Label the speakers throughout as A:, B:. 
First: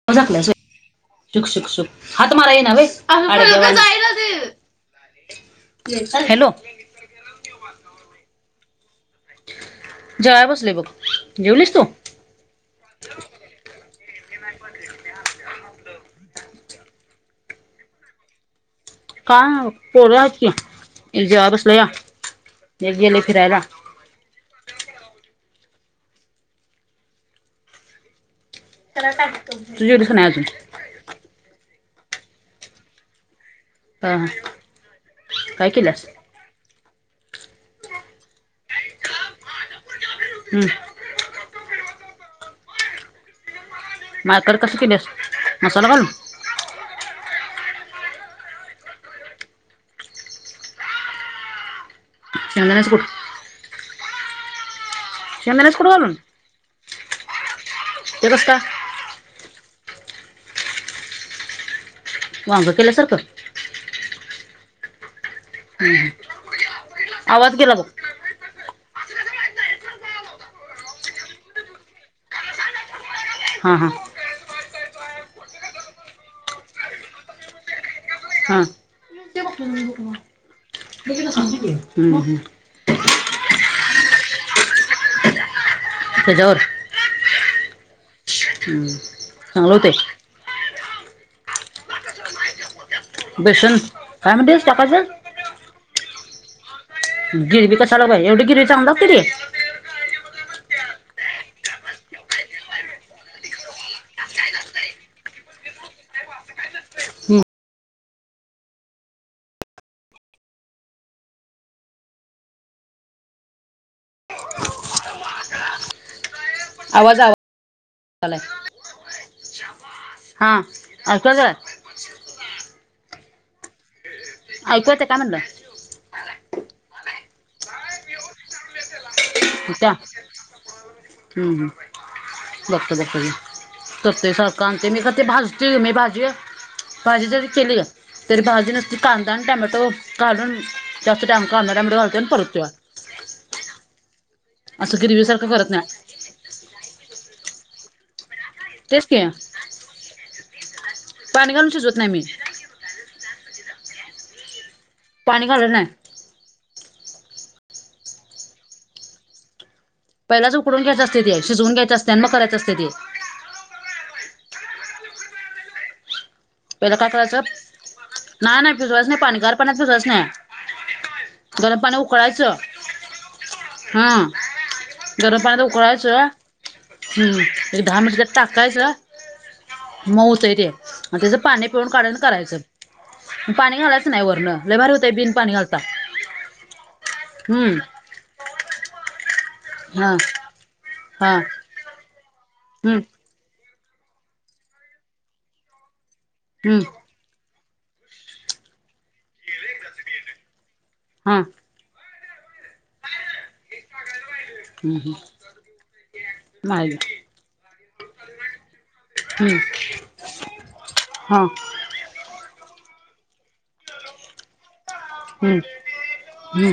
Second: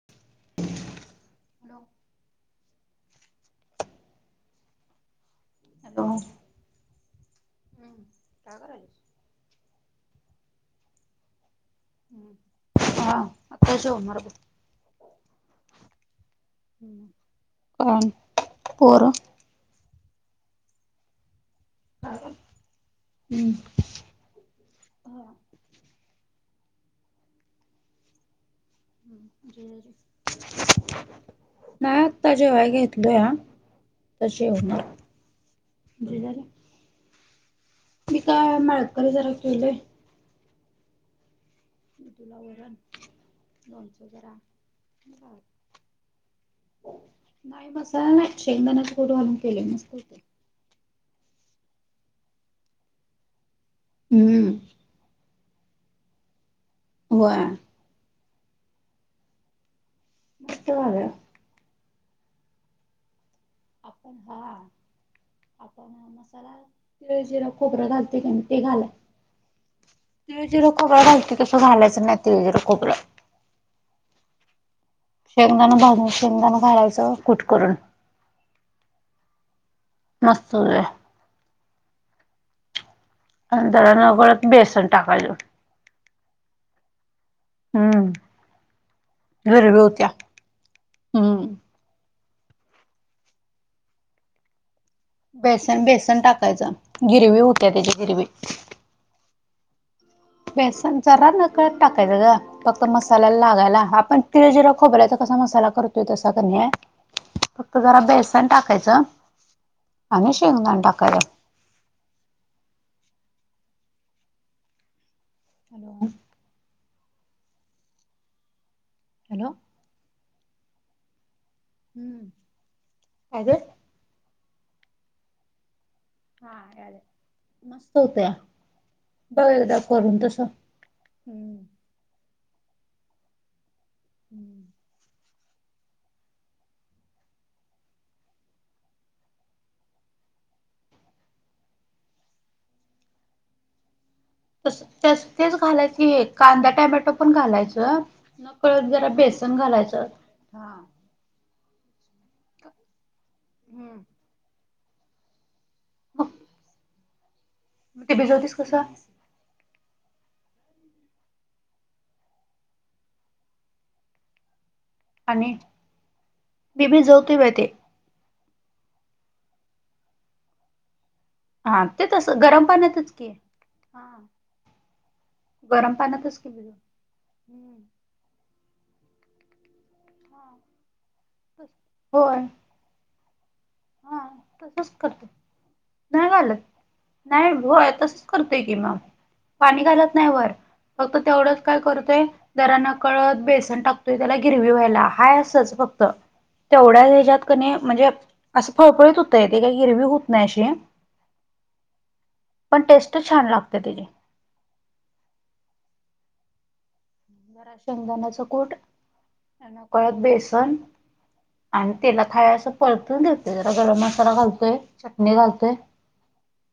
A: [unintelligible]
B: Hello
A: हात मारा ये ना व्हय? व [inaudible] हॅलो.
B: हम्म. काय करायलिस?
A: जेवाय बसलोय बघ. जेवलीस तू?
B: ह. हा. आत्ता जेवनार बघ. हम्म. कोण?
A: का पोर आहेत की. मी जेवाया बसलोया.
B: हम्म
A: हे गेले फिरायला. त्याला टाकतो तू जेवलीस का नाही अजून
B: नाही आत्ता जेवाया घेतलया.
A: हा,
B: तसे
A: हा.
B: होणार.
A: काय केल्यास
B: मी काय माळकरी जरा ठेवलंय
A: हू
B: वरण लोणच जरा
A: मार्कर कसं केल्यास मसाला घालून
B: नाही मंडळाची शेगदान्याच कुट घालून केलय मस्त
A: शेंगदाण्याच कुट
B: हू
A: शेंगदाण्याच कुट घालून
B: होय
A: एक वाजता
B: मस्त झालया
A: वांग केल्यासारखं
B: आपण हा आपण
A: हम्म, हम्म.
B: मसाला तिळ जिर
A: आवाज गेला
B: खोबर
A: बघ
B: घाल ते घाल तिळ जिरं खोबरं घालती तसं घालायचं नाही तिळ जिरं खोबरं
A: हा हा
B: शेंगदाण भाजून शेंगदाण घालायचं कुट करून
A: हा [unintelligible]
B: असं होय
A: मी जरा थांबतो की हू
B: [unintelligible] बेसन टाकायच
A: त्याज्यावर
B: हू
A: चांगलं होतंय
B: घरगुत्या हू
A: बेसन काय म्हणतीस टाकायचं
B: बेसन बेसन टाकायचं गिरवी हूत्या त्याची गिरवी
A: झाल कि रे
B: बेसन जरा नकळत टाकायचं ग फक्त मसाल्याला लागायला आपण तिळ जिर खोबऱ्याचा कसा मसाला करतोय तसा कणी
A: हं.
B: फक्त जरा बेसन टाकायचं आणि शेंगदाण टाकायचं [inaudible]
A: आवाज आलाय
B: हॅलो
A: हा आता काय
B: हू आज
A: आवाज येतोय काय म्हणल
B: हू यालाय मस्त हूतया बघ एकदा
A: त्या
B: करून तस
A: हं, हं. बघतो बघतो घे चुकतंय का
B: हम्म.
A: ते आमच मी का ते भाज त मी भाजूया भाजी जरी केली का तरी भाजी कांदा आणि टोमॅटो घालून जास्त टाइम कांदा टोमॅटो घालतोय आणि परततोय असं
B: तस
A: गिरवीसारखं
B: तेच
A: करत
B: घालायच
A: नाही
B: की कांदा टोमॅटो पण घालायच
A: तेच की
B: हा
A: पाणी घालून शिजवत नाय मी
B: हू
A: पाणी घालत नाही
B: ते भिजवतीस कसं
A: पहिलाच उकडून घ्यायच असते ते शीजवून घ्यायचं असते आणि मग कराच असते ते.
B: आणि मी
A: पहिला काय
B: भिजवते
A: करायचं
B: बाई ते.
A: नाही नाही भिजवाच नाही पाणी गार पाणी भिजवायंच नाही. गरम
B: हा
A: पाण्यात
B: ते तसं
A: उकळायचं
B: गरम पाण्यातच की.
A: हा. गरम पाण्यात
B: गरम
A: उकळायच.
B: पाण्यातच की भिजव
A: हम्म एक दहा मिनिटं त्यात टाकायच मऊतय रे. आणि तेच पाणी पिऊून काढायंच आणि
B: होय
A: करायचं. पाणी घालायचं
B: हा
A: नाही वरण
B: तसच
A: लयभारी होते
B: करते
A: बिन पाणी घालता.
B: नाही घालत नाही हो
A: हम्म
B: आताच करतोय कि म पाणी
A: हा
B: घालत नाही वर फक्त
A: हा
B: तेवढंच काय करतोय. दरांना
A: हम्म
B: कळत बेसन टाकतोय त्याला गिरवी व्हायला हय असंच फक्त
A: हम्म
B: तेवढ्या हच्यात कधी म्हणजे असं फळफळत होत, ते काय गिरवी होत नाही अशी.
A: हां
B: पण टेस्ट छान लागते त्याची.
A: हम् हम् नाही
B: बरा शेंगदाना्याच कूट
A: हम्म
B: आणि नकळत बेसन
A: हा
B: आणि तेला खाय असं परतून देतय जरा गरम मसाला घालतोय. चटणी
A: हम्म
B: घालतोय
A: हम्म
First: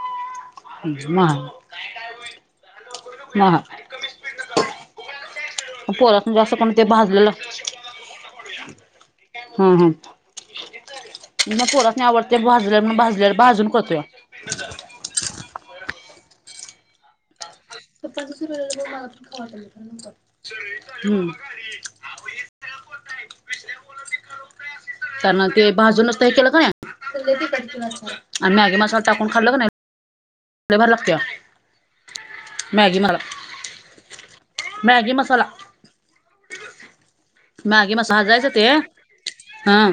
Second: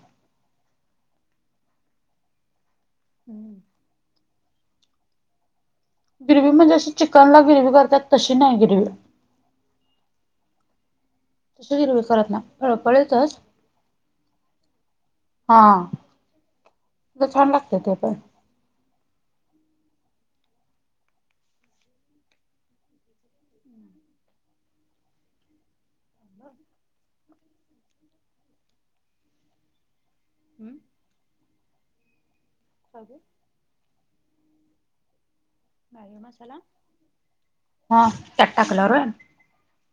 B: [unintelligible]
A: म [inaudible] स [inaudible]
B: ग्रिवी म्हणजे अशी चिकनला ग्रिवी करतायात तशी नाही ग्रिवी.
A: हम् हम्म मी ना
B: तशी गिरवी
A: पोरासानी
B: करत
A: आवडते
B: नाही
A: भाजल्याला भाजलेला
B: फळफळीतच
A: म्हणुन भाजून करतोय. ब [inaudible]
B: हा! नाही छान लागते ते पण
A: टम् [inaudible] आ [inaudible] विषय ब [inaudible] त्याना ते भाजूनच केलं का नाही आणि मॅगी मसाला टाकून खाल्ला का नाही.
B: हम्म
A: लय भारी लागतंय मॅगी
B: बघू
A: मला मॅगी मसाला. मॅगी
B: हा
A: मसाला भाजायचं
B: त्यात
A: ते
B: टाकल्यावर होय.
A: हा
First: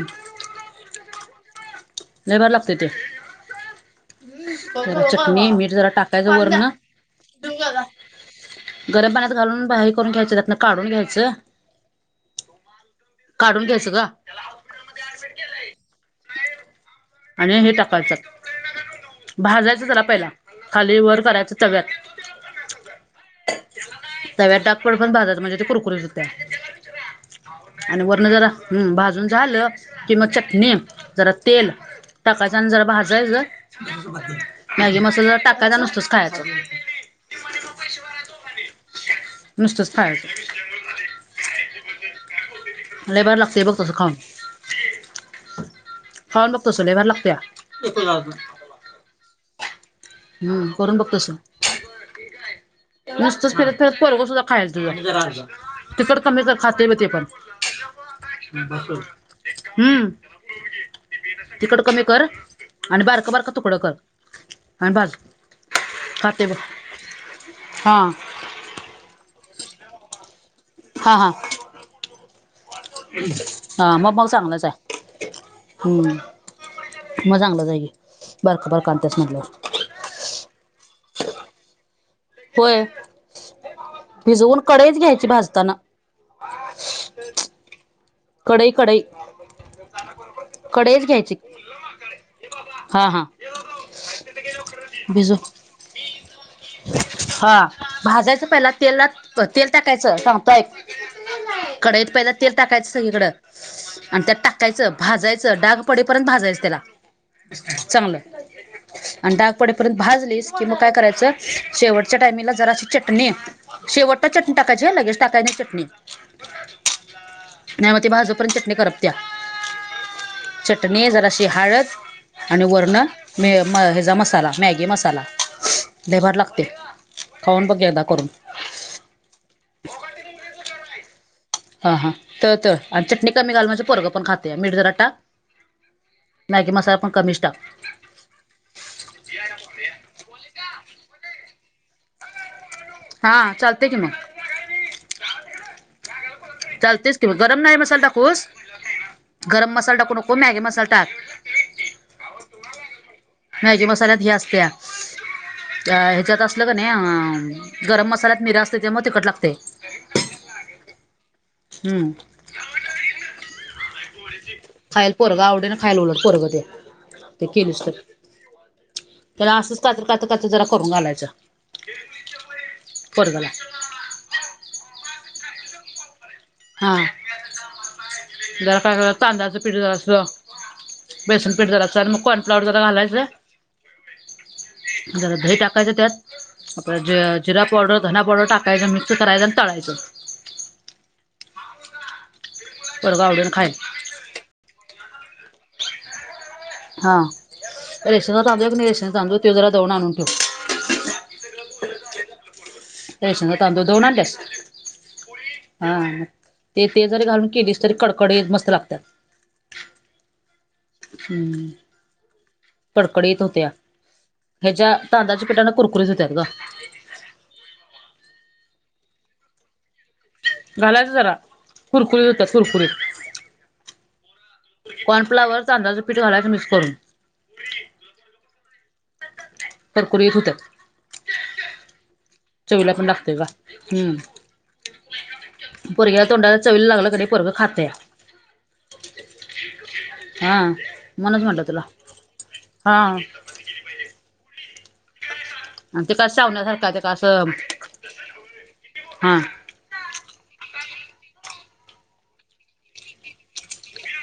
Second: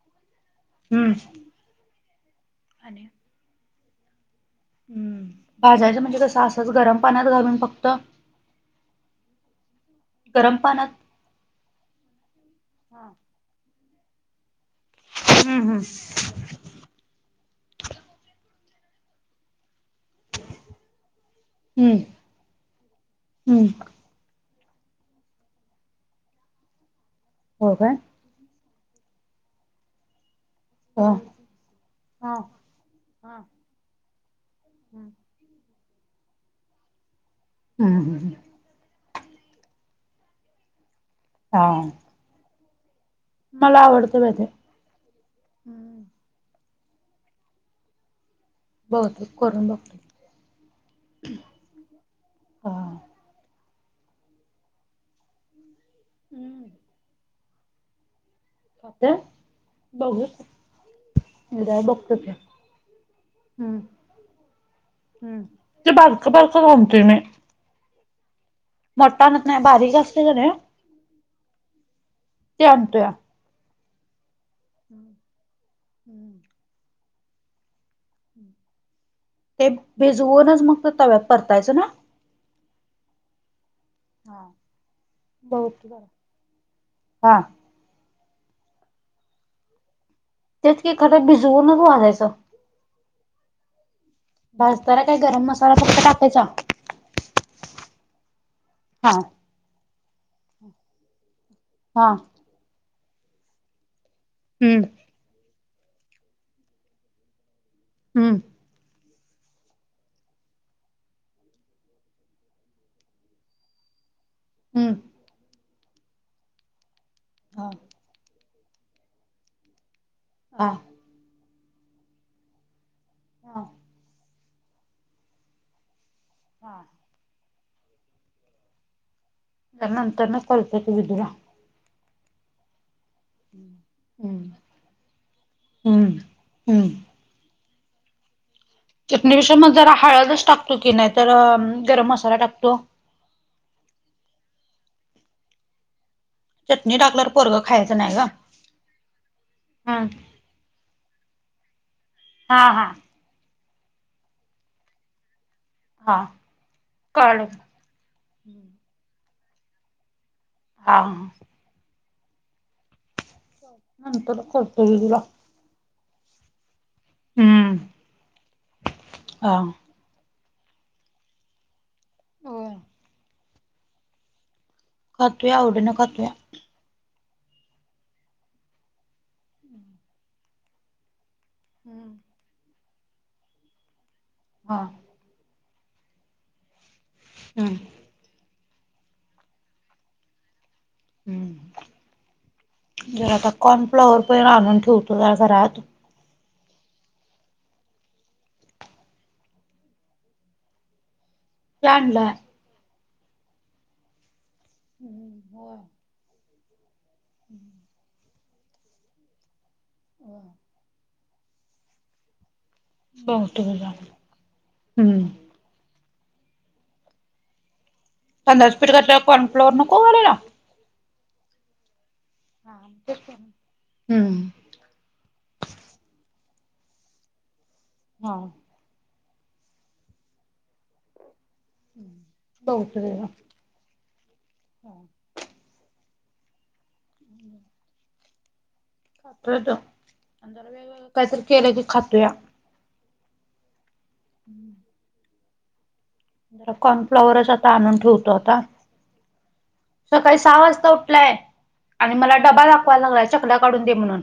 B: हम्
A: लय भारी लागते ते.
B: हम्म
A: चटणी मीठ जरा
B: भाजायचं म्हणजे
A: टाकायचं
B: कसं असंच
A: वरनं.
B: गरम पाण्यात घालून फक्त
A: गरम पाण्यात घालून बा हे करून घ्यायचं त्यातनं
B: गरम
A: काढून
B: पाण्यात
A: घ्यायचं. काढून घ्यायचं गं
B: हम्म हम्म
A: आणि हे टाकायचं, भाजायचं जरा पहिला खाली वर करायचं चट
B: हम्म हम्म
A: तव्यात डाग पडू पर्यंत भाजायच म्हणजे ते कुरकुरीत होत्या
B: हो काय
A: आणि वरण जरा हम्म भाजून झालं कि म चटणी
B: हो
A: जरा तेल टाकायचं आणि जरा भाजायचे, मॅगी
B: हम्म
A: मसाला टाकायचा ‌. कदा नसतच खायचं.
B: हम हम्म ह
A: नुसतस खायचं.
B: हा
A: लय भारी लागते, बघ
B: मला
A: तसं खाऊन.
B: आवडतं बाई ते
A: खाऊन बघ तसं, लय भारी लागतया.
B: बहुतेक करून बघते.
A: हम्म करून बघ तसं.
B: हा
A: नुसतंचं फिरत फिरत पोरगं सुद्धा खायल तुझ. तिखट कमी कर खातेयं ब ते पन.
B: ते
A: हम्म
B: बघू उद्या
A: तिकट कमी
B: बघतो
A: कर,
B: ते
A: आणि बारक बारक तुकड
B: हम्म
A: कर. आन्
B: हम्म. ते बारक बारक वौमतंयं मी
A: हा.
B: मोट्टा आणत नाही. बारीक जास्त झालयं अ
A: हा हा
B: आणतोया.
A: हा म मग चांगलंच आहे. हम्म म चांगलंच आये की, बारकं बारकं आनतास म्हटल्याव
B: ते भिजवूनच मग ते तव्यात परतायचं ना?
A: होय.
B: हा.
A: भिजवून कडईच घ्यायची
B: बघ
A: भाजताना.
B: की जरा. हा.
A: कडई, कडई.
B: तेच की खरं, भिजवूनचं भाजायचं.
A: हा हा.
B: भाजताना काही
A: भिजू
B: गरम मसाला फक्त टाकायचा.
A: हा. भाजायचं पहिला तेलात.
B: हा
A: अ तेल टाकायचं सांगतोय,
B: हा
A: कडईत पहिलं तेल टाकायचं सगळीकडं. आणि त्यात
B: हम्म
A: टाकायचं, भाजायचं, डाग पडेपर्यंत भाजायचं त्याला चांगलं.
B: हम्म
A: आणि डाग पडेपर्यंत भाजलीस की म काय करायचं शेवटच्या टायमिला जराशी चटणी शेवटला चटणी टाकायची अ
B: हम्म.
A: लगेच टाकाय नाय चटणी
B: हा.
A: नाही म ते भाजू परत चटणी करत्या.
B: हा
A: चटणी, जराशी हाळद आणि वर्ण मे
B: हा
A: म अ ह्येजा मसाला, मॅगी मसाला. लई भारी लागते.
B: हा
A: खाऊन बघ एकदा करून.
B: आता नंतर न काॅल करते विदुला.
A: हं हं, त त, आणि चटणी कमी घाल, म्हणजे पोरग पण
B: हम्म.
A: खातेया. मीठ जरा टाक.
B: हम्म.
A: मॅगी
B: हम्म
A: मसाला पण कमीच टाक.
B: चटणी विषयी म जरा हळदच टाकतो की नाही तर, गरम मसाला टाकतो.
A: हा, चालते की म.
B: चटणी
A: चालतेस कि
B: टाकल्यावर
A: म, गरम
B: पोरगं
A: नाही
B: खायचं
A: मसाला
B: गं.
A: टाकूस, गरम मसाला
B: हम्म
A: टाकू नको, मॅगी मसाला टाक.
B: हा हा.
A: मॅगी मसाल्यात ह्य असत्या, अ
B: हा.
A: ह्याच्यात असल कनै अ
B: कळालं
A: गरम मसाल्यात मिरा असते त्यामु तिखट लागतेय.
B: हाव न.
A: हम्म.
B: ह्म्म.
A: खायलं पोरगा आवडी न. खायलोलं पोरगं तोय, ते
B: हम्म
A: केलीस तो,
B: हा.
A: त्येला असंच साजरं काचं, काचं जरा करून घालायच.
B: हो.
A: बोला.
B: खातोया आवडन खातोय.
A: हा जरा काय तांदळाचं पिठ जरा अस बेसन पीठ जरास आणि मग कॉर्न फ्लॉवर जरा घालायचं
B: हा.
A: जरा दही टाकायचं त्यात, आपल जिरा
B: हम्म
A: पावडर. धना पावडर टाकायचा मिक्स करायच आणि तळायचं.
B: हम्
A: पोरगं
B: जरा
A: आवडीनं
B: आता
A: खाईल
B: कॉर्नफ्लॉवर पण आणून ठेवतो जरा घरात.
A: हा रेशनचा तांदूळ हाय कनी, रेशनचा तांदूळ ते जरा दळून आणून ठेव.
B: ते आणलाय.
A: रेशनचा तांदूळ दळून आणल्यास,
B: हम्म होय.
A: हां हां. ते ते जरी घालून केलीस तरी कडकडीत मस्त लागतात.
B: [inaudible]
A: हम्म कडकडीत
B: बघतो
A: होत्या.
B: की जरा
A: हच्या
B: हम्म
A: तांदळाच्या पिटान कुरकुरीत होतात ग.
B: तांदळाच पीठ घातल्यावर, कॉर्नफ्लोर नको घालायला.
A: घालायचं जरा कुरकुरीत होतात
B: हा तेच की
A: कुरकुरीत.
B: हम्म
A: कॉर्नफ्लावर, तांदळाच पीठ घालायच मिक्स करून.
B: हा.
A: कुरकुरीत होत्यात
B: बघतो
A: चवीला
B: की
A: पण
B: जरा
A: लागत्यात. हम्म पोरग्याला तोंडाला चवीला लागल कणी पोरग खातया.
B: खातोय त्यो,
A: हा
B: काहीतरी
A: म्हणूनच
B: वेगळ
A: म्हटलं
B: केलं
A: तुला
B: की खातोय.
A: हा.
B: [inaudible]
A: आणि ते कसा
B: जरा कॉर्नफ्लॉवरच आता आणून ठेवतो आता.
A: हा
B: सकाळी सहा वाजता उठलाय, आणि मला डबा दाखवाय लागलाय चकल्या काढून दे म्हणून.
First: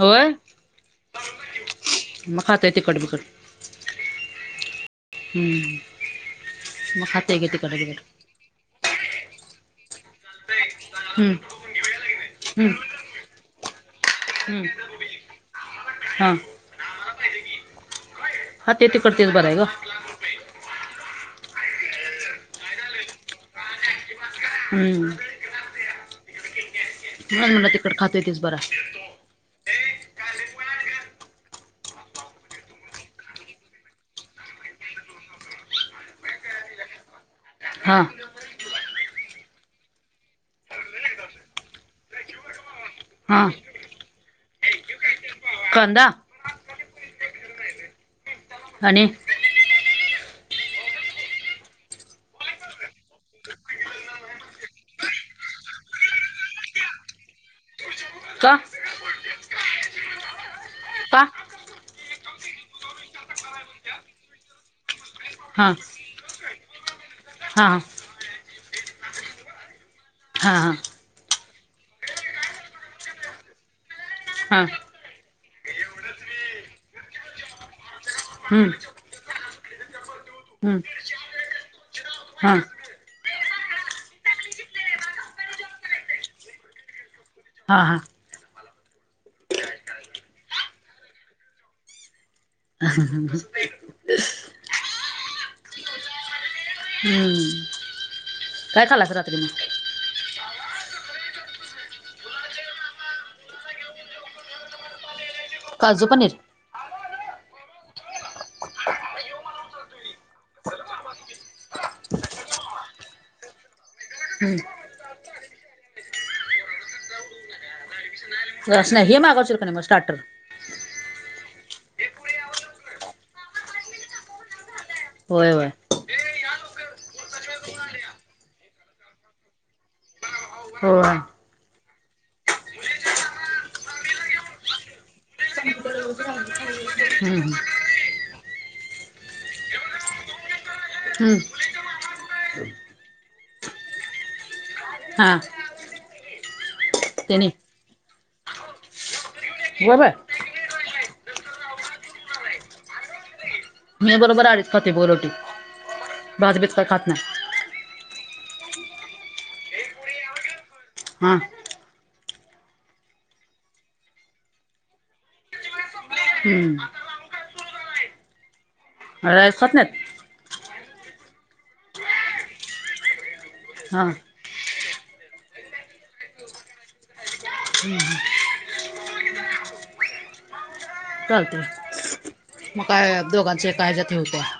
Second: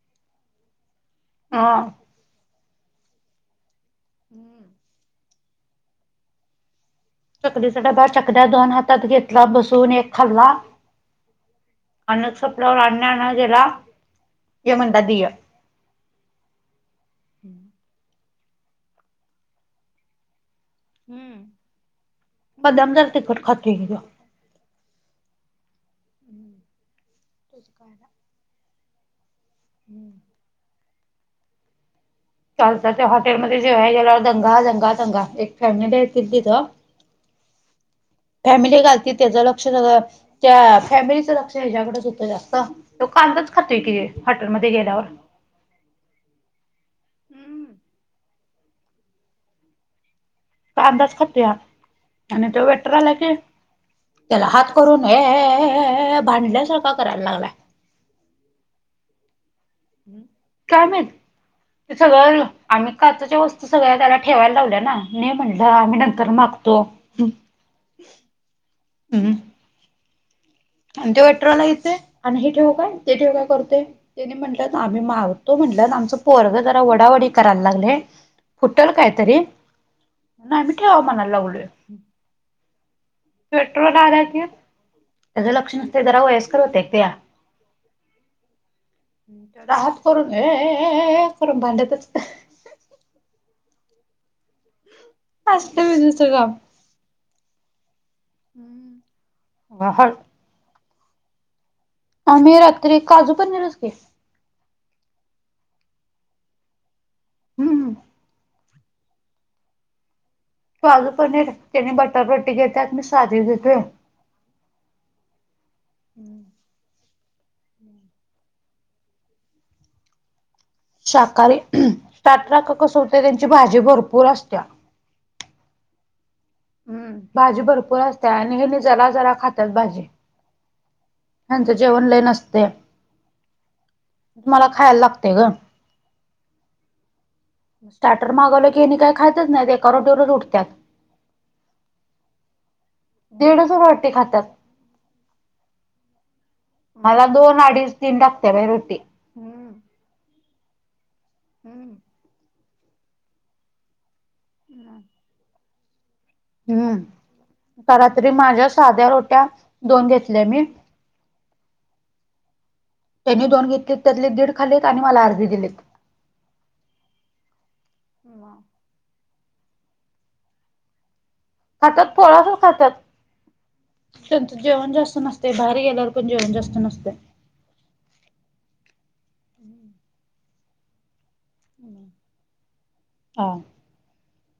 A: होय,
B: अ
A: मग खातोय तिखट -बिखट. हम्म. गे तिकट
B: चकलीचा
A: बिकट
B: डब्बा, चकल्या दोन हातात घेतला बसून एक खाल्ला
A: हम्म.
B: आणि
A: हम्म
B: सपल्यावर, आणि आणाय गेला,
A: हम्म
B: ये म्हणला दे की.
A: हा हा ते तिकड तेच बरं आहे.
B: हं, मुद्दाम जरा तिखट खातोय.
A: हम्म, म्हणून म्हणल तिखट खातोय तेच बरंय.
B: [inaudible] काल तर त्या हॉटेलमध्ये जेवायला गेल्यावर दंगा, दंगा, दंगा. एक फॅमिली आलती तिथं.
A: हा.
B: फॅमिली एक आलती, त्याच लक्ष सगळ त्या फॅमिलीचं लक्ष, ह्याच्याकडेच होतं जास्त. तो
A: हा
B: कांदाच खातोय की हॉटेलमध्ये गेल्यावर.
A: कांदा.
B: [inaudible]
A: आणि
B: कांदाच खातोया, आणि तो वेटर आला की त्याला हात करून, ये ये ये भांडल्यासारखा करायला लागलाय.
A: का?
B: काय माहितं?
A: का
B: ते सगळं आम्ही काचेच्या वस्तू, सगळ्या त्याला ठेवायला लावल्या ना. मी म्हटलं,
A: हा
B: आम्ही नंतर मागतो. हम्म.
A: हा हां.
B: आणि त्यो विड्रावाला येतोय आणि हे ठेवू काय, ते ठेवू काय करतोय. ह्यांनी
A: हा
B: म्हटलंत मी मागतो म्हटलं, आमचं पोरग जरा वडावडी कराय लागलंय.
A: हम्म
B: फुटल कायतरी. आम्ही
A: हम्म
B: ठेवा म्हणाय लागलोय.
A: हा
B: पेट्रोल आला घेऊन त्याचं लक्ष नसतंय, जरा वयस्कर होत्या एक त्या.
A: हा हां.
B: असा हात करून, ये ये ये करून भांडतच
A: हा हा हा होतय.
B: असतं विजूचं काम
A: हम्म, काय खाल्लास रात्री मग?
B: [unintelligible] आम्ही रात्री, काजू पनीरच की.
A: काजू पनीर?
B: हम्म. काजु पनीर त्यानी बटर रोटी घेतेत, मी साधी घेतोय.
A: हम्म स्नॅक्स नाही, हे मागवशील का नाही मग स्टार्टर?
B: शाकाहारी, स्टार्टर अगं कसं होतंय, त्यांची भाजी भरपूर असत्या.
A: होय, होय.
B: हम्म. भाजी भरपूर असत्या आणि हेनी जरा, जरा खात्यात भाजी.
A: होय.
B: ह्यांचं जेवण लई नसतय. मला खायाला लागतय गं.
A: हम्म.
B: स्टार्टर मागवलं की, हेनी काही खातच नाहीत, एका रोटीवरच उठत्यात.
A: हम्म.
B: दीडच रोटी खातात.
A: हा.
B: मला
A: ते नाही
B: दोन, अडीच, तीन लागत्या बाई रोटी. हम्म
A: बरायं.
B: हम्म.
A: मी बरोबर आडीच खाते बघ रोटी, भात बीत काय
B: हम्म.
A: खात नाही.
B: रात्री माझ्या, साध्या रोट्या दोन घेतल्या मी.
A: हम.
B: त्यांनी दोन घेतलीत, त्यातले दीड खाल्लीत आणि मला अर्धी दिलीत.
A: हम्. रसा खात नाहीत.
B: खातात, थोडासाच खातात.
A: हां.
B: त्यांंच जेवण जास्त नसतंय, बाहेर गेल्यावर पण जेवण जास्त नसतंय.
A: [inaudible]
B: [inaudible]
A: चालतय म काय
B: हा
A: दोघांच एका हेज्यात हे होतय.